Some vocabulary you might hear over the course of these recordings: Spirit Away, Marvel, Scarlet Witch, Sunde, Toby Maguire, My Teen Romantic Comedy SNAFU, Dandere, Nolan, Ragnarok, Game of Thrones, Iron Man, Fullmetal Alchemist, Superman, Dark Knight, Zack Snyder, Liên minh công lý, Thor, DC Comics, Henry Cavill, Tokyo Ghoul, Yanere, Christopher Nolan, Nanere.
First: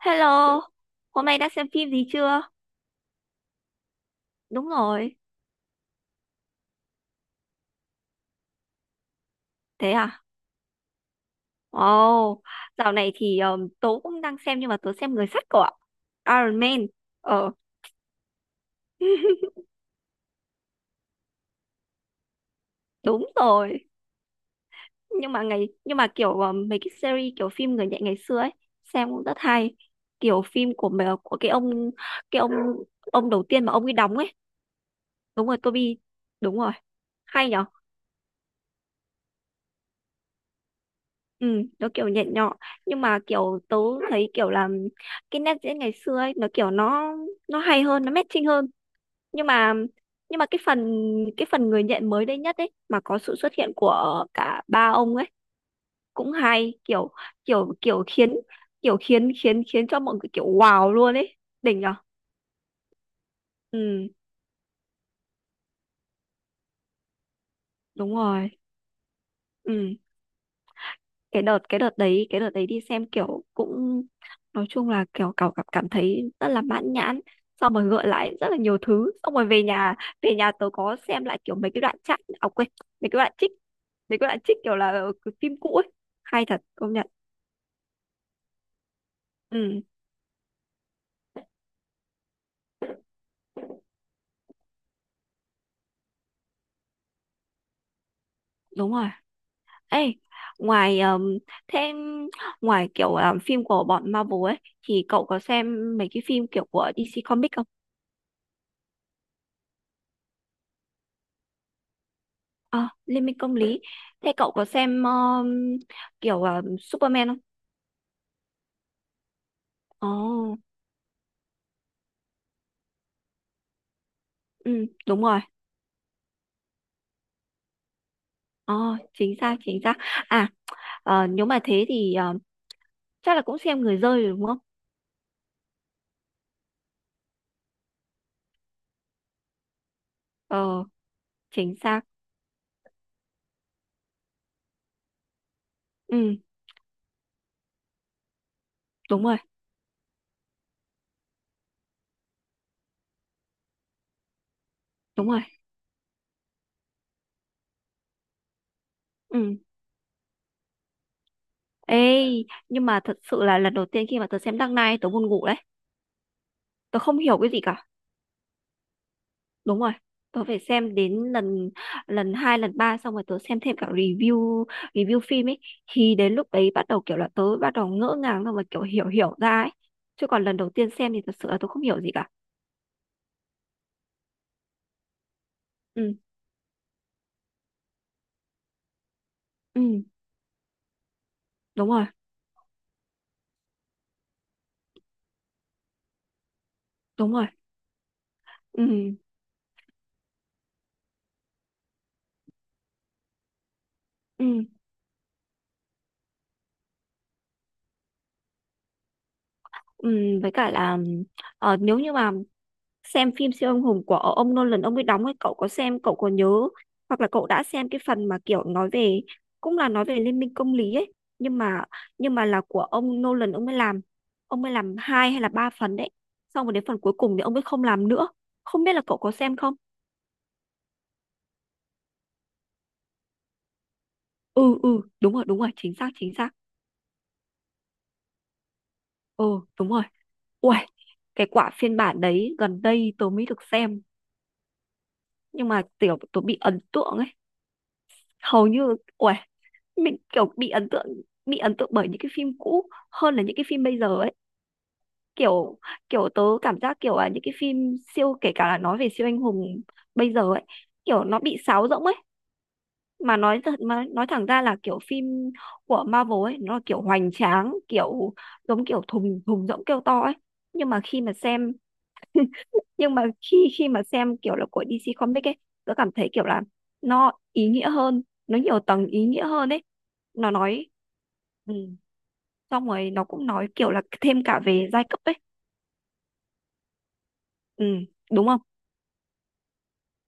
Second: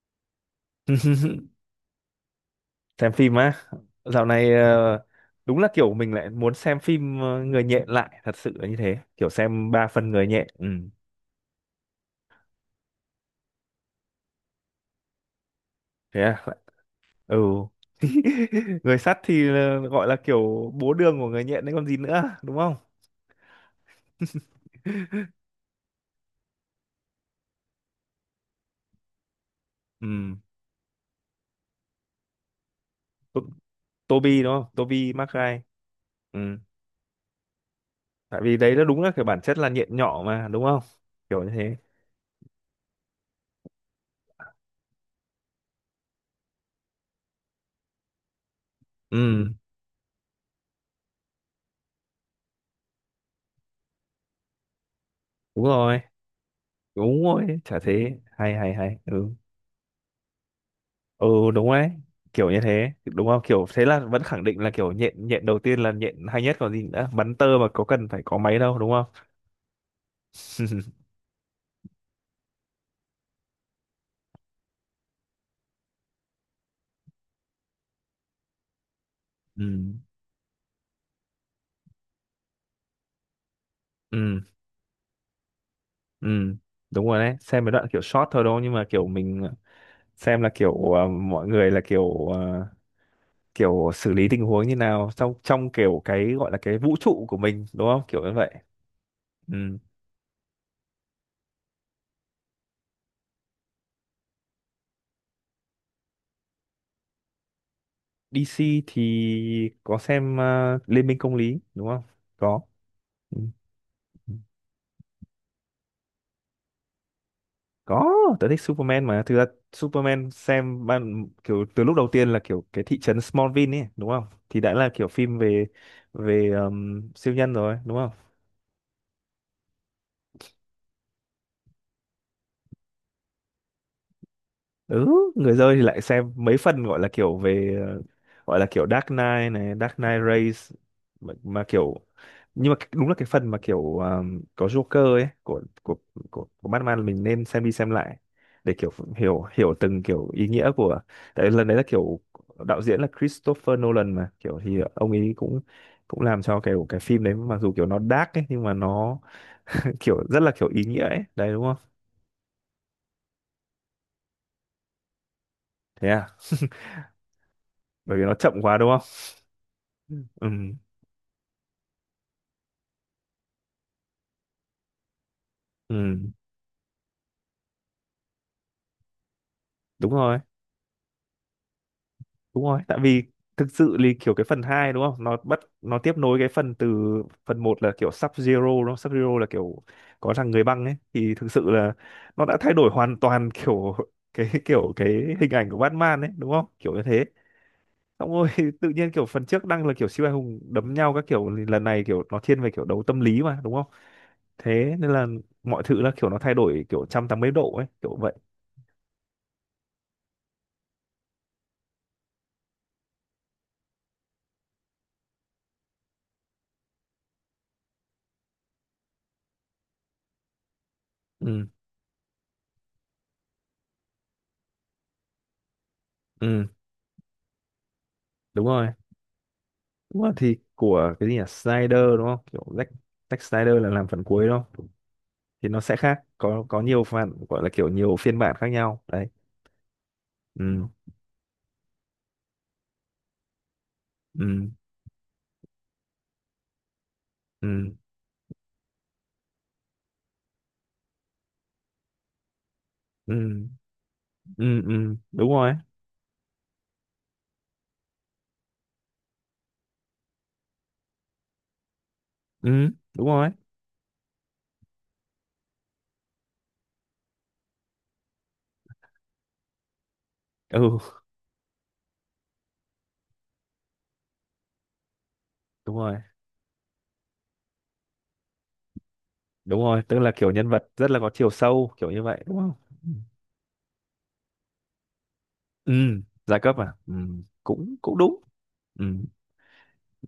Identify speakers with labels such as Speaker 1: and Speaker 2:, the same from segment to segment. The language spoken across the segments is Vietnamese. Speaker 1: Hello, hôm nay đã xem phim gì chưa?
Speaker 2: Xem phim á. Dạo này
Speaker 1: Đúng rồi,
Speaker 2: đúng là kiểu mình lại muốn xem phim người nhện, lại thật sự là như thế, kiểu xem ba
Speaker 1: thế
Speaker 2: phần
Speaker 1: à?
Speaker 2: người nhện. Ừ,
Speaker 1: Wow, dạo này thì tớ cũng đang xem nhưng mà tớ xem Người sắt của
Speaker 2: thế à.
Speaker 1: Iron Man.
Speaker 2: Ừ.
Speaker 1: Ờ,
Speaker 2: Người sắt thì gọi là kiểu bố đường của người nhện đấy còn gì nữa, đúng không?
Speaker 1: đúng rồi. Nhưng mà kiểu mấy cái series kiểu phim người nhện ngày xưa ấy, xem cũng rất hay.
Speaker 2: Ừ.
Speaker 1: Kiểu phim của cái ông đầu
Speaker 2: To-
Speaker 1: tiên mà ông ấy đóng ấy.
Speaker 2: Toby đúng không, Toby
Speaker 1: Đúng rồi,
Speaker 2: Maguire.
Speaker 1: Toby.
Speaker 2: Ừ,
Speaker 1: Đúng rồi, hay nhỉ?
Speaker 2: tại vì đấy nó đúng là kiểu bản chất là nhện nhỏ mà, đúng không? Kiểu
Speaker 1: Ừ,
Speaker 2: như thế.
Speaker 1: nó kiểu nhẹ nhọ nhưng mà kiểu tớ thấy kiểu là cái nét diễn ngày xưa ấy nó kiểu nó hay hơn, nó matching hơn. Nhưng
Speaker 2: Ừ,
Speaker 1: mà nhưng mà cái phần cái phần người nhện mới đây nhất ấy mà có sự xuất hiện của cả ba ông ấy
Speaker 2: đúng rồi,
Speaker 1: cũng hay, kiểu
Speaker 2: đúng rồi,
Speaker 1: kiểu
Speaker 2: chả thế, hay hay
Speaker 1: kiểu
Speaker 2: hay.
Speaker 1: khiến
Speaker 2: Ừ,
Speaker 1: khiến khiến cho mọi người kiểu wow luôn
Speaker 2: ừ,
Speaker 1: ấy,
Speaker 2: đúng
Speaker 1: đỉnh
Speaker 2: đấy.
Speaker 1: nhở.
Speaker 2: Kiểu như thế đúng không, kiểu thế là
Speaker 1: Ừ,
Speaker 2: vẫn khẳng định là kiểu nhện, nhện đầu tiên là nhện hay nhất còn gì nữa, bắn tơ mà có cần
Speaker 1: đúng
Speaker 2: phải có
Speaker 1: rồi.
Speaker 2: máy đâu, đúng không?
Speaker 1: Ừ, cái đợt đấy đi xem kiểu cũng, nói chung là kiểu cảm cảm cảm thấy rất là mãn nhãn, xong rồi gợi lại rất là nhiều thứ, xong rồi
Speaker 2: Ừ,
Speaker 1: về nhà tớ có xem lại kiểu mấy cái đoạn chat, à quên, mấy cái đoạn trích mấy cái đoạn
Speaker 2: ừ,
Speaker 1: trích kiểu là cái phim cũ ấy,
Speaker 2: ừ,
Speaker 1: hay thật công
Speaker 2: đúng
Speaker 1: nhận.
Speaker 2: rồi đấy, xem mấy đoạn kiểu short thôi đâu nhưng mà kiểu mình
Speaker 1: Ừ,
Speaker 2: xem là kiểu mọi người là kiểu kiểu xử lý tình huống như nào trong trong kiểu cái gọi là cái vũ trụ của mình đúng không kiểu như vậy.
Speaker 1: đúng rồi.
Speaker 2: Ừ.
Speaker 1: Ê, ngoài thêm ngoài kiểu phim của bọn Marvel ấy thì cậu có xem mấy cái phim kiểu của DC Comics không?
Speaker 2: DC thì có xem Liên minh công lý đúng không, có.
Speaker 1: À, Liên
Speaker 2: Ừ.
Speaker 1: minh
Speaker 2: Ừ.
Speaker 1: công lý. Thế cậu có xem kiểu Superman không?
Speaker 2: Có, tớ thích Superman mà thực ra. Superman
Speaker 1: Ồ,
Speaker 2: xem ban kiểu từ lúc đầu tiên là kiểu cái thị trấn Smallville ấy đúng không, thì đã
Speaker 1: ừ,
Speaker 2: là kiểu
Speaker 1: đúng
Speaker 2: phim
Speaker 1: rồi.
Speaker 2: về về siêu nhân rồi đúng không.
Speaker 1: Ồ, chính xác, chính xác. À, nếu mà thế thì chắc là cũng xem người rơi rồi đúng không?
Speaker 2: Ừ, người chơi thì lại xem mấy phần gọi là kiểu về gọi là kiểu Dark Knight này, Dark Knight Race,
Speaker 1: Ờ,
Speaker 2: mà
Speaker 1: chính
Speaker 2: kiểu,
Speaker 1: xác.
Speaker 2: nhưng mà đúng là cái phần mà kiểu có Joker ấy của
Speaker 1: Ừ,
Speaker 2: của Batman, mình nên xem đi xem lại để kiểu
Speaker 1: đúng rồi,
Speaker 2: hiểu hiểu từng kiểu ý nghĩa của. Tại lần đấy là kiểu đạo diễn là Christopher Nolan mà kiểu thì ông
Speaker 1: đúng
Speaker 2: ấy
Speaker 1: rồi.
Speaker 2: cũng cũng làm cho kiểu cái phim đấy mặc dù kiểu nó dark ấy nhưng mà nó
Speaker 1: Ừ.
Speaker 2: kiểu rất là kiểu ý nghĩa ấy đấy đúng không.
Speaker 1: Ê, nhưng mà thật sự là lần đầu tiên khi mà tớ xem Dark Knight tớ buồn ngủ đấy.
Speaker 2: Thế à,
Speaker 1: Tớ không hiểu cái gì cả.
Speaker 2: bởi vì nó chậm quá đúng không.
Speaker 1: Đúng rồi. Tớ
Speaker 2: Ừ,
Speaker 1: phải xem đến lần lần hai, lần ba, xong rồi tớ xem thêm cả review review phim ấy,
Speaker 2: ừ,
Speaker 1: thì đến lúc đấy bắt đầu kiểu là tớ bắt đầu ngỡ ngàng, xong rồi kiểu hiểu hiểu ra ấy.
Speaker 2: đúng
Speaker 1: Chứ
Speaker 2: rồi,
Speaker 1: còn lần đầu tiên xem thì thật sự là tớ không hiểu gì cả.
Speaker 2: đúng rồi, tại vì thực sự thì kiểu cái phần 2 đúng không, nó bắt nó
Speaker 1: Ừ.
Speaker 2: tiếp nối cái phần từ phần một là kiểu Sub Zero đúng không, Sub Zero là kiểu
Speaker 1: Ừ.
Speaker 2: có thằng người băng ấy, thì thực sự
Speaker 1: Đúng
Speaker 2: là
Speaker 1: rồi,
Speaker 2: nó đã thay đổi hoàn toàn. Kiểu cái kiểu cái hình ảnh của Batman ấy đúng không, kiểu như thế.
Speaker 1: đúng rồi.
Speaker 2: Xong rồi tự nhiên
Speaker 1: Ừ,
Speaker 2: kiểu phần trước đang là kiểu siêu anh hùng đấm nhau các kiểu thì lần này kiểu nó thiên về kiểu đấu tâm lý mà đúng không.
Speaker 1: ừ,
Speaker 2: Thế nên là mọi thứ là kiểu nó thay đổi kiểu 180 độ ấy kiểu vậy.
Speaker 1: ừ. Với cả là nếu như mà xem phim siêu anh hùng của ông Nolan ông ấy đóng ấy, cậu có xem, cậu có nhớ hoặc là cậu đã xem cái phần mà kiểu nói về, cũng là nói về liên minh công lý ấy, nhưng
Speaker 2: Ừ,
Speaker 1: mà là của ông Nolan ông mới làm, hai hay là ba phần đấy, xong
Speaker 2: ừ,
Speaker 1: rồi đến phần cuối cùng thì ông ấy không làm nữa,
Speaker 2: đúng
Speaker 1: không
Speaker 2: rồi.
Speaker 1: biết là cậu có xem không.
Speaker 2: Đúng rồi, thì của cái gì nhỉ, Snyder đúng không, kiểu Zack, Snyder là làm phần cuối đúng
Speaker 1: Ừ,
Speaker 2: không,
Speaker 1: ừ, đúng rồi, đúng
Speaker 2: thì
Speaker 1: rồi,
Speaker 2: nó
Speaker 1: chính
Speaker 2: sẽ
Speaker 1: xác,
Speaker 2: khác,
Speaker 1: chính xác.
Speaker 2: có nhiều phần gọi là kiểu nhiều phiên bản khác nhau đấy.
Speaker 1: Ừ, đúng rồi. Ui,
Speaker 2: Ừ,
Speaker 1: cái quả phiên bản đấy gần đây tớ mới được xem
Speaker 2: ừ,
Speaker 1: nhưng mà kiểu tôi bị ấn tượng ấy,
Speaker 2: ừ,
Speaker 1: hầu như uầy, mình kiểu bị ấn tượng, bởi những cái phim cũ hơn là những cái
Speaker 2: ừ,
Speaker 1: phim bây giờ ấy,
Speaker 2: ừ, ừ, đúng rồi.
Speaker 1: kiểu, kiểu tớ cảm giác kiểu là những cái phim siêu, kể cả là nói về siêu anh hùng bây giờ ấy, kiểu nó bị sáo rỗng ấy,
Speaker 2: Ừ, đúng
Speaker 1: mà
Speaker 2: rồi.
Speaker 1: nói thật, mà nói thẳng ra là kiểu phim của Marvel ấy nó là kiểu hoành tráng kiểu giống kiểu thùng, thùng rỗng kêu to ấy, nhưng
Speaker 2: Ừ,
Speaker 1: mà khi mà xem, nhưng mà khi khi mà xem kiểu là của DC Comics ấy, tớ
Speaker 2: đúng
Speaker 1: cảm
Speaker 2: rồi,
Speaker 1: thấy kiểu là nó ý nghĩa hơn, nó nhiều tầng ý nghĩa hơn
Speaker 2: đúng
Speaker 1: ấy,
Speaker 2: rồi, tức là kiểu
Speaker 1: nó
Speaker 2: nhân
Speaker 1: nói.
Speaker 2: vật rất là có chiều
Speaker 1: Ừ,
Speaker 2: sâu kiểu như vậy đúng không.
Speaker 1: xong
Speaker 2: Ừ.
Speaker 1: rồi nó cũng nói kiểu là thêm cả về giai cấp ấy.
Speaker 2: Ừ, giai cấp à, ừ,
Speaker 1: Ừ,
Speaker 2: cũng cũng đúng.
Speaker 1: đúng không.
Speaker 2: Ừ,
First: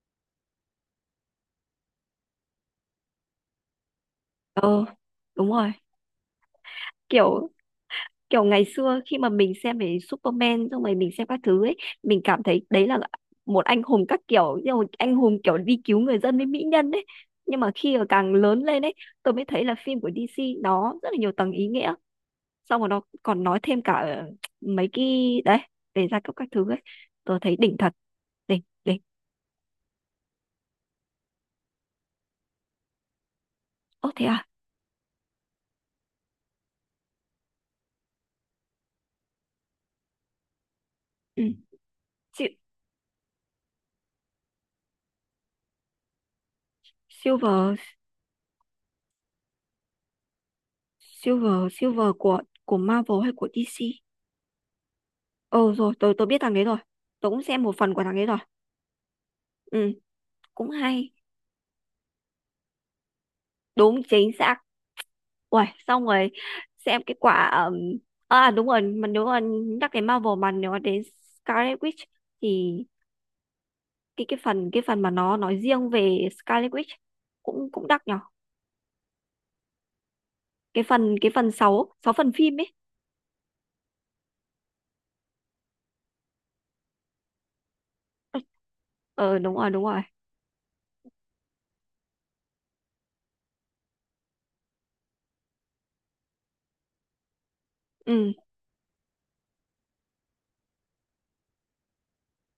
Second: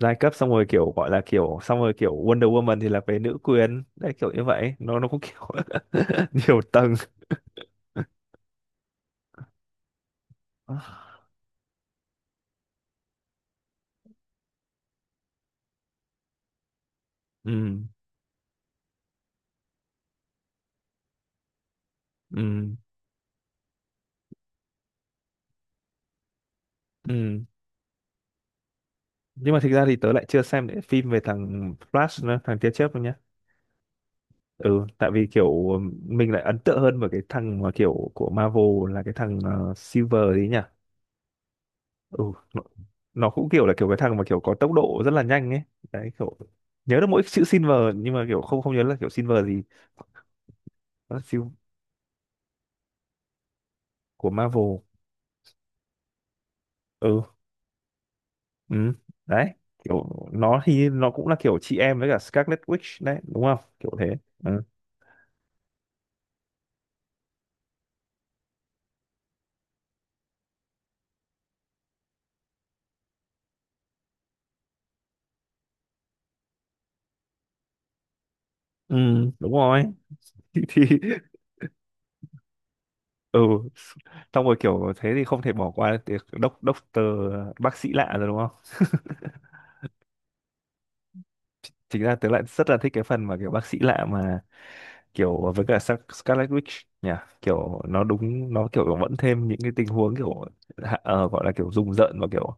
Speaker 2: giai cấp xong rồi kiểu gọi là kiểu xong rồi kiểu Wonder Woman thì là về nữ quyền đấy kiểu như vậy,
Speaker 1: Ờ,
Speaker 2: nó cũng kiểu
Speaker 1: đúng rồi,
Speaker 2: nhiều tầng.
Speaker 1: kiểu, kiểu ngày xưa khi mà mình xem về Superman xong rồi mình xem
Speaker 2: À,
Speaker 1: các thứ ấy, mình cảm thấy đấy là một anh hùng các kiểu nhưng mà anh hùng kiểu đi cứu người dân với mỹ nhân ấy, nhưng mà
Speaker 2: ừ,
Speaker 1: khi mà càng lớn lên ấy tôi mới thấy là phim của DC nó rất là nhiều tầng ý nghĩa,
Speaker 2: ừ,
Speaker 1: xong rồi nó còn nói thêm cả mấy cái đấy, về gia cấp các thứ ấy, tôi
Speaker 2: ừ,
Speaker 1: thấy đỉnh thật, đỉnh đỉnh.
Speaker 2: nhưng mà thực ra thì tớ lại chưa xem những phim về thằng Flash nữa, thằng tia chớp luôn nhá.
Speaker 1: Ô, thế à?
Speaker 2: Ừ, tại vì kiểu mình lại ấn tượng hơn với cái thằng mà kiểu của Marvel là cái thằng Silver đấy nhỉ.
Speaker 1: Ừ.
Speaker 2: Ừ,
Speaker 1: Si-
Speaker 2: nó, nó cũng kiểu là kiểu cái thằng mà kiểu có tốc độ rất là nhanh ấy, đấy kiểu nhớ được mỗi chữ
Speaker 1: silver
Speaker 2: Silver nhưng mà kiểu không không nhớ là kiểu Silver gì. Nó là siêu.
Speaker 1: silver silver của Marvel hay của DC?
Speaker 2: Của Marvel.
Speaker 1: Ờ, rồi tôi biết thằng đấy rồi.
Speaker 2: Ừ,
Speaker 1: Tôi cũng xem một phần của thằng đấy rồi.
Speaker 2: ừ, đấy
Speaker 1: Ừ,
Speaker 2: kiểu nó
Speaker 1: cũng
Speaker 2: thì nó
Speaker 1: hay.
Speaker 2: cũng là kiểu chị em với cả Scarlet Witch đấy đúng không kiểu
Speaker 1: Đúng,
Speaker 2: thế.
Speaker 1: chính xác.
Speaker 2: Ừ.
Speaker 1: Uầy, xong rồi xem cái quả à đúng rồi, mà nếu mà nhắc đến Marvel, mà nếu mà đến Scarlet Witch thì cái phần mà nó nói riêng về Scarlet Witch cũng cũng đắt nhở,
Speaker 2: Ừ, đúng rồi. Thì,
Speaker 1: cái phần 6 6 phần phim ấy.
Speaker 2: ừ, xong rồi kiểu thế thì không thể bỏ qua việc đốc doctor, bác sĩ lạ rồi đúng không?
Speaker 1: Ờ, đúng rồi, đúng rồi.
Speaker 2: Chính ra tớ lại rất là thích cái phần mà kiểu bác sĩ lạ mà kiểu với cả Scarlet Witch nhỉ, kiểu nó
Speaker 1: Ừ,
Speaker 2: đúng nó kiểu vẫn thêm những cái tình huống kiểu gọi là kiểu rùng rợn và kiểu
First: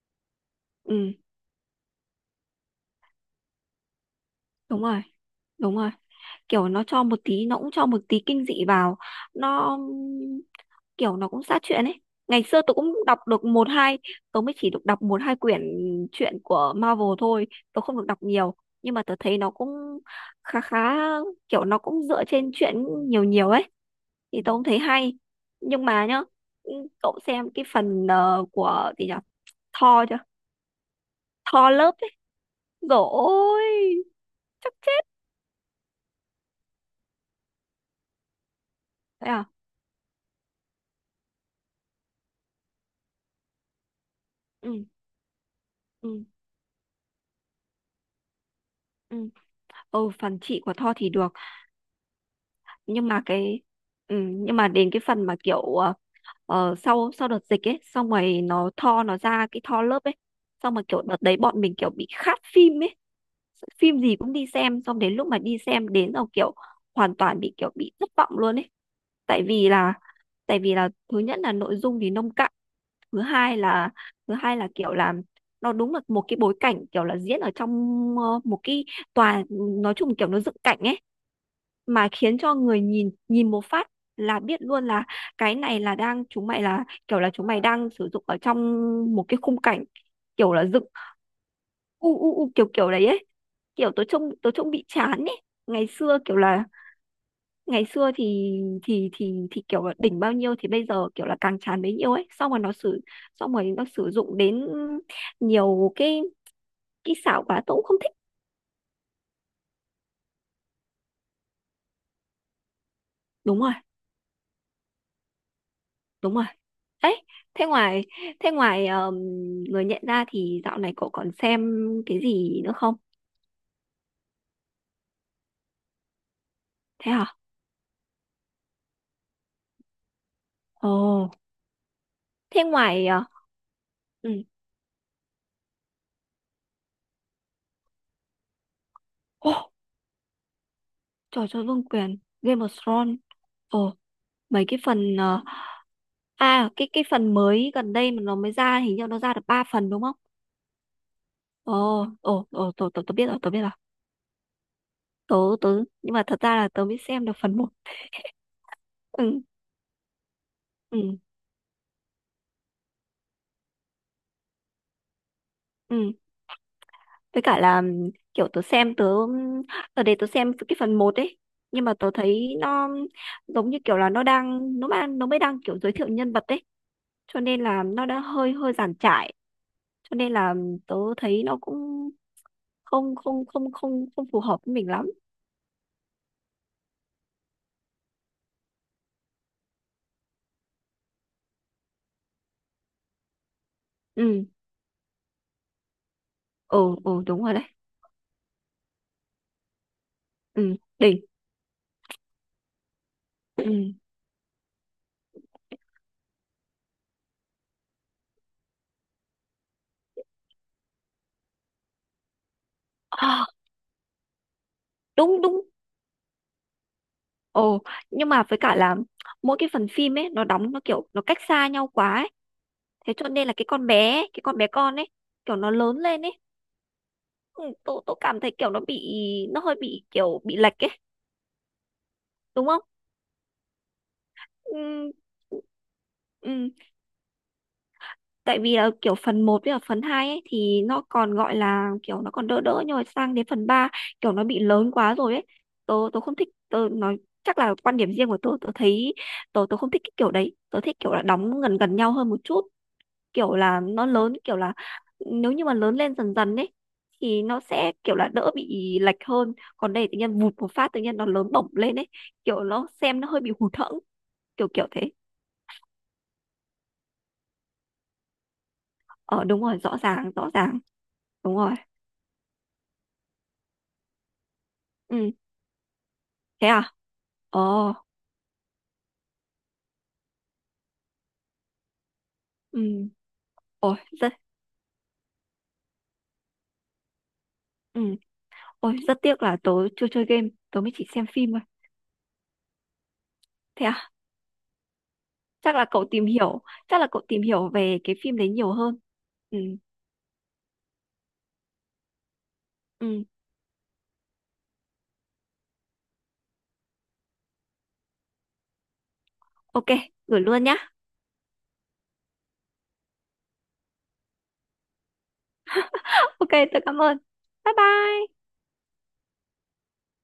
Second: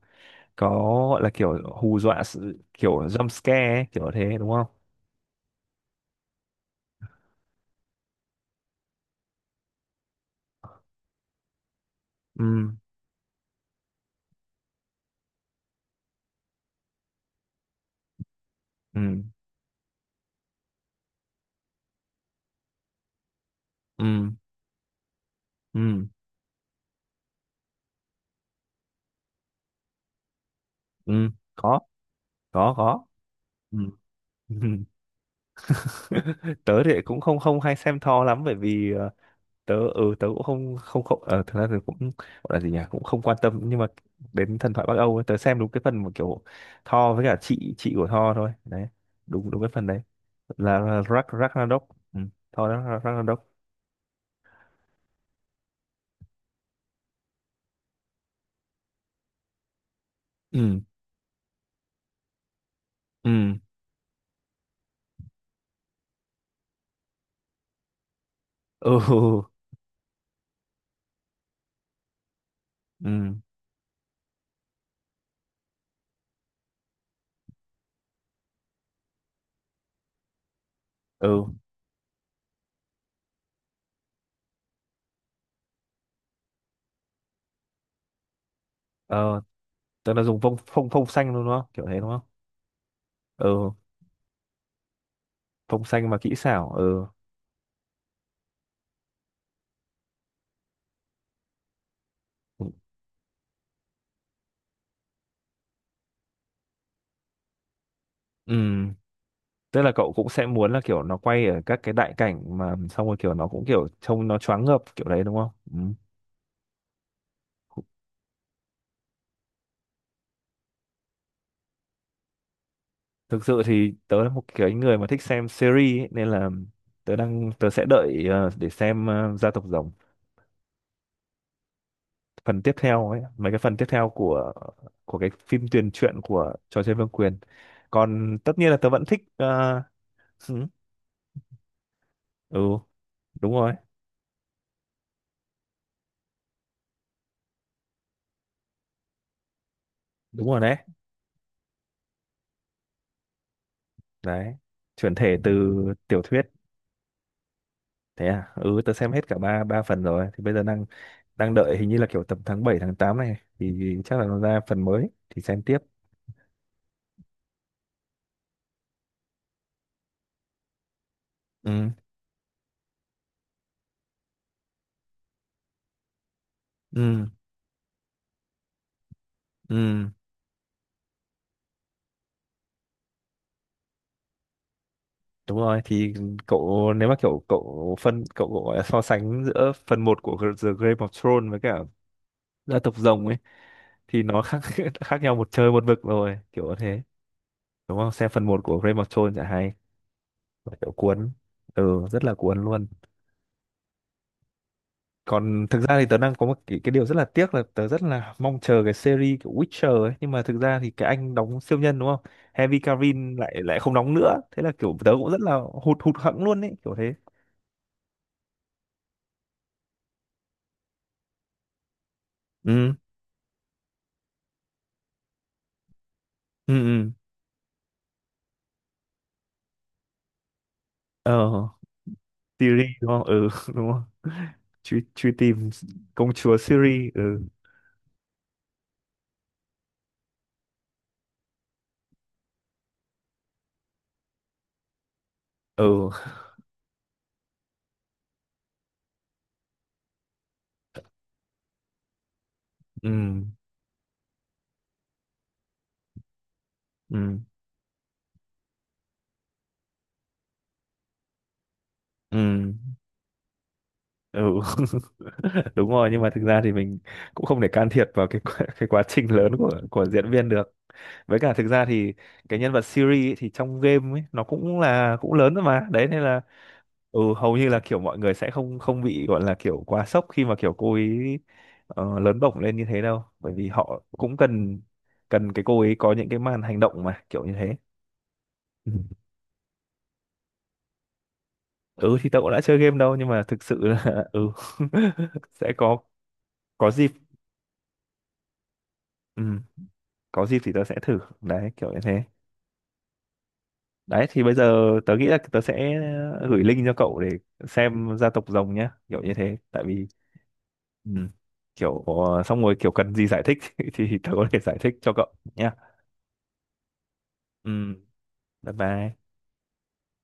Speaker 2: có,
Speaker 1: ừ,
Speaker 2: gọi là kiểu hù dọa sự kiểu jump scare ấy, kiểu thế đúng không?
Speaker 1: đúng rồi, đúng rồi. Kiểu nó cho một tí, nó cũng cho một tí kinh dị vào, nó kiểu nó cũng sát chuyện ấy. Ngày
Speaker 2: Ừ,
Speaker 1: xưa tôi cũng đọc được một hai, tôi mới chỉ được đọc một hai quyển truyện của Marvel thôi, tôi không được đọc nhiều nhưng mà tôi
Speaker 2: ừ,
Speaker 1: thấy nó cũng khá khá, kiểu nó cũng dựa trên truyện nhiều nhiều ấy,
Speaker 2: ừ,
Speaker 1: thì tôi cũng thấy hay nhưng
Speaker 2: ừ,
Speaker 1: mà nhá. Ừ, cậu xem cái phần của gì nhỉ, Thor chưa?
Speaker 2: ừ,
Speaker 1: Thò
Speaker 2: có,
Speaker 1: lớp ấy.
Speaker 2: có, có.
Speaker 1: Dồi
Speaker 2: Ừ.
Speaker 1: ôi, chắc chết.
Speaker 2: Tớ thì cũng không không hay xem Thor lắm bởi vì
Speaker 1: Thế à?
Speaker 2: tớ, ừ, tớ cũng không không không thực ra thì cũng gọi là gì nhỉ cũng không quan tâm nhưng mà đến thần
Speaker 1: Ừ,
Speaker 2: thoại Bắc Âu ấy, tớ xem đúng cái phần mà
Speaker 1: ừ,
Speaker 2: kiểu Thor với cả chị của Thor thôi đấy,
Speaker 1: ừ.
Speaker 2: đúng đúng cái phần đấy
Speaker 1: Ừ, phần chị của Tho
Speaker 2: là
Speaker 1: thì được.
Speaker 2: Ragnarok. Ừ. Thor
Speaker 1: Nhưng mà
Speaker 2: Ragnarok.
Speaker 1: cái... Ừ, nhưng mà đến cái phần mà kiểu sau sau đợt dịch ấy, xong rồi nó Tho nó ra cái Tho lớp ấy. Xong
Speaker 2: Ừ,
Speaker 1: mà kiểu đợt đấy bọn mình kiểu bị khát phim ấy.
Speaker 2: ừ,
Speaker 1: Phim gì cũng đi xem. Xong đến lúc mà đi xem đến rồi kiểu hoàn toàn bị kiểu bị thất vọng luôn ấy.
Speaker 2: ừ,
Speaker 1: Tại vì là, thứ nhất là nội dung thì nông cạn, thứ
Speaker 2: ừ,
Speaker 1: hai là, kiểu là nó đúng là một cái bối cảnh kiểu là diễn ở trong một cái tòa, nói chung kiểu nó dựng cảnh ấy,
Speaker 2: ừ,
Speaker 1: mà khiến cho người nhìn, một phát là biết luôn là cái này là đang, chúng mày là kiểu là chúng mày đang sử dụng ở trong một cái
Speaker 2: ờ
Speaker 1: khung cảnh
Speaker 2: tớ là dùng
Speaker 1: kiểu
Speaker 2: phông
Speaker 1: là dựng
Speaker 2: phông phông xanh luôn đúng không kiểu thế
Speaker 1: u
Speaker 2: đúng không.
Speaker 1: u u kiểu kiểu đấy ấy,
Speaker 2: Ừ,
Speaker 1: kiểu tớ trông, bị chán ấy.
Speaker 2: phông
Speaker 1: Ngày
Speaker 2: xanh mà
Speaker 1: xưa
Speaker 2: kỹ
Speaker 1: kiểu là,
Speaker 2: xảo. Ừ,
Speaker 1: ngày xưa thì kiểu là đỉnh bao nhiêu thì bây giờ kiểu là càng tràn bấy nhiêu ấy, xong rồi nó sử dụng đến nhiều cái kỹ xảo quá, tôi cũng không thích.
Speaker 2: ừ, tức là cậu cũng sẽ muốn là kiểu nó quay ở các cái đại cảnh mà xong rồi kiểu nó
Speaker 1: Đúng
Speaker 2: cũng
Speaker 1: rồi,
Speaker 2: kiểu trông nó choáng ngợp kiểu đấy đúng không. Ừ.
Speaker 1: đúng rồi ấy. Thế ngoài, thế ngoài ờm, người nhận ra thì dạo này cậu còn xem cái gì nữa không?
Speaker 2: Thực sự thì tớ là một cái người mà thích xem series ấy, nên là
Speaker 1: Thế
Speaker 2: tớ
Speaker 1: hả?
Speaker 2: đang, tớ sẽ đợi để xem gia tộc rồng
Speaker 1: Ồ.
Speaker 2: phần
Speaker 1: Thế
Speaker 2: tiếp
Speaker 1: ngoài
Speaker 2: theo ấy, mấy cái phần tiếp theo
Speaker 1: ừ,
Speaker 2: của cái phim tiền truyện của trò chơi vương quyền. Còn tất nhiên là tớ vẫn thích
Speaker 1: ồ,
Speaker 2: ừ,
Speaker 1: trò chơi vương quyền Game of
Speaker 2: ừ,
Speaker 1: Thrones.
Speaker 2: đúng rồi,
Speaker 1: Ồ, mấy cái phần à cái phần mới gần đây mà nó mới ra, hình như nó ra được 3 phần đúng không?
Speaker 2: đúng rồi đấy
Speaker 1: Ồ, ồ, ồ, tớ biết rồi, tớ biết rồi.
Speaker 2: đấy, chuyển thể
Speaker 1: Tớ,
Speaker 2: từ
Speaker 1: tớ, nhưng
Speaker 2: tiểu
Speaker 1: mà thật
Speaker 2: thuyết.
Speaker 1: ra là tớ mới xem được phần một.
Speaker 2: Thế à? Ừ, tớ xem hết cả
Speaker 1: Ừ,
Speaker 2: ba ba phần rồi thì bây giờ đang
Speaker 1: ừ,
Speaker 2: đang đợi hình như là kiểu tầm tháng 7 tháng 8 này thì chắc là nó ra phần mới thì xem tiếp.
Speaker 1: ừ. Với cả là kiểu tớ xem, tớ để tớ xem cái phần một ấy. Nhưng
Speaker 2: Ừ,
Speaker 1: mà tớ thấy nó giống như kiểu là nó mới đang kiểu giới thiệu nhân vật ấy.
Speaker 2: ừ,
Speaker 1: Cho nên là nó đã hơi giản trải.
Speaker 2: ừ,
Speaker 1: Cho nên là tớ thấy nó cũng không phù hợp với mình lắm.
Speaker 2: đúng rồi thì cậu nếu mà kiểu cậu phân cậu, cậu gọi là so sánh giữa phần một của The Game of Thrones với cả gia tộc rồng ấy thì nó
Speaker 1: Ừ,
Speaker 2: khác khác nhau một trời một vực rồi kiểu như
Speaker 1: ồ,
Speaker 2: thế
Speaker 1: ồ, đúng rồi đấy.
Speaker 2: đúng không, xem phần một của Game of Thrones chả hay,
Speaker 1: Ừ,
Speaker 2: kiểu
Speaker 1: đỉnh.
Speaker 2: cuốn, ừ rất là cuốn luôn.
Speaker 1: Ừ.
Speaker 2: Còn thực ra thì tớ đang có một cái điều rất là tiếc là tớ rất là mong chờ cái series kiểu Witcher ấy nhưng mà thực ra thì cái anh đóng siêu nhân đúng không, Henry Cavill
Speaker 1: À,
Speaker 2: lại lại không đóng nữa thế là kiểu tớ cũng rất
Speaker 1: đúng,
Speaker 2: là
Speaker 1: đúng.
Speaker 2: hụt hụt hẫng luôn ấy kiểu thế.
Speaker 1: Ồ, nhưng mà với cả là mỗi cái phần phim ấy nó đóng nó kiểu nó cách xa nhau quá ấy.
Speaker 2: Ừ,
Speaker 1: Thế cho nên là cái con bé ấy, cái con bé con ấy kiểu nó lớn lên ấy.
Speaker 2: ừ, ừ,
Speaker 1: Ừ, tôi cảm thấy kiểu nó bị, nó hơi bị kiểu bị lệch ấy
Speaker 2: ờ
Speaker 1: đúng không?
Speaker 2: Siri đúng không ừ đúng không, truy
Speaker 1: Ừ,
Speaker 2: truy tìm công chúa
Speaker 1: ừ,
Speaker 2: Siri. Ừ,
Speaker 1: tại vì là kiểu phần một với cả phần 2 ấy thì nó còn gọi là kiểu nó còn đỡ đỡ nhưng mà sang đến phần 3 kiểu nó bị lớn quá rồi ấy.
Speaker 2: ừ,
Speaker 1: Tôi không thích, tôi nói chắc là quan điểm riêng của tôi thấy tôi không thích cái kiểu đấy. Tôi thích kiểu là đóng gần gần nhau hơn một chút,
Speaker 2: ừ,
Speaker 1: kiểu là nó lớn, kiểu là nếu như mà lớn lên dần dần ấy
Speaker 2: ừ,
Speaker 1: thì nó sẽ kiểu là đỡ bị lệch hơn, còn đây tự nhiên vụt một phát tự nhiên nó lớn bổng lên ấy,
Speaker 2: ừ,
Speaker 1: kiểu nó xem nó hơi bị hụt hẫng,
Speaker 2: ừ.
Speaker 1: kiểu kiểu thế.
Speaker 2: Đúng rồi nhưng mà thực ra thì mình cũng không thể can thiệp vào cái cái quá trình
Speaker 1: Ờ,
Speaker 2: lớn
Speaker 1: đúng rồi, rõ
Speaker 2: của diễn
Speaker 1: ràng,
Speaker 2: viên
Speaker 1: rõ
Speaker 2: được.
Speaker 1: ràng.
Speaker 2: Với cả
Speaker 1: Đúng
Speaker 2: thực
Speaker 1: rồi.
Speaker 2: ra thì cái nhân vật Siri ấy, thì trong game ấy nó cũng là
Speaker 1: Ừ.
Speaker 2: cũng lớn rồi mà đấy nên là.
Speaker 1: Thế à?
Speaker 2: Ừ, hầu như là
Speaker 1: Ờ.
Speaker 2: kiểu mọi người sẽ không không bị gọi là kiểu quá sốc khi mà kiểu cô ấy lớn bổng lên
Speaker 1: Ừ.
Speaker 2: như thế đâu bởi vì
Speaker 1: Ôi
Speaker 2: họ
Speaker 1: rất,
Speaker 2: cũng cần cần cái cô ấy có những cái màn hành động mà kiểu như thế.
Speaker 1: ừ
Speaker 2: Ừ.
Speaker 1: tiếc là tớ chưa chơi game, tớ mới chỉ xem phim thôi.
Speaker 2: Ừ, thì tớ cũng đã chơi game đâu nhưng mà thực sự
Speaker 1: Thế à?
Speaker 2: là ừ. Sẽ
Speaker 1: Chắc là
Speaker 2: có
Speaker 1: cậu tìm hiểu,
Speaker 2: có dịp.
Speaker 1: về cái phim đấy nhiều hơn.
Speaker 2: Ừ,
Speaker 1: Ừ,
Speaker 2: có dịp thì tớ sẽ thử đấy kiểu như thế.
Speaker 1: ừ.
Speaker 2: Đấy thì bây giờ tớ nghĩ là tớ sẽ gửi link cho cậu để xem gia tộc rồng nhá kiểu như thế tại
Speaker 1: OK,
Speaker 2: vì
Speaker 1: gửi luôn nhá.
Speaker 2: ừ, kiểu xong rồi kiểu cần gì giải thích thì tớ có thể giải thích cho cậu nhá.
Speaker 1: OK, tớ cảm ơn.
Speaker 2: Ừ,
Speaker 1: Bye bye.
Speaker 2: bye bye.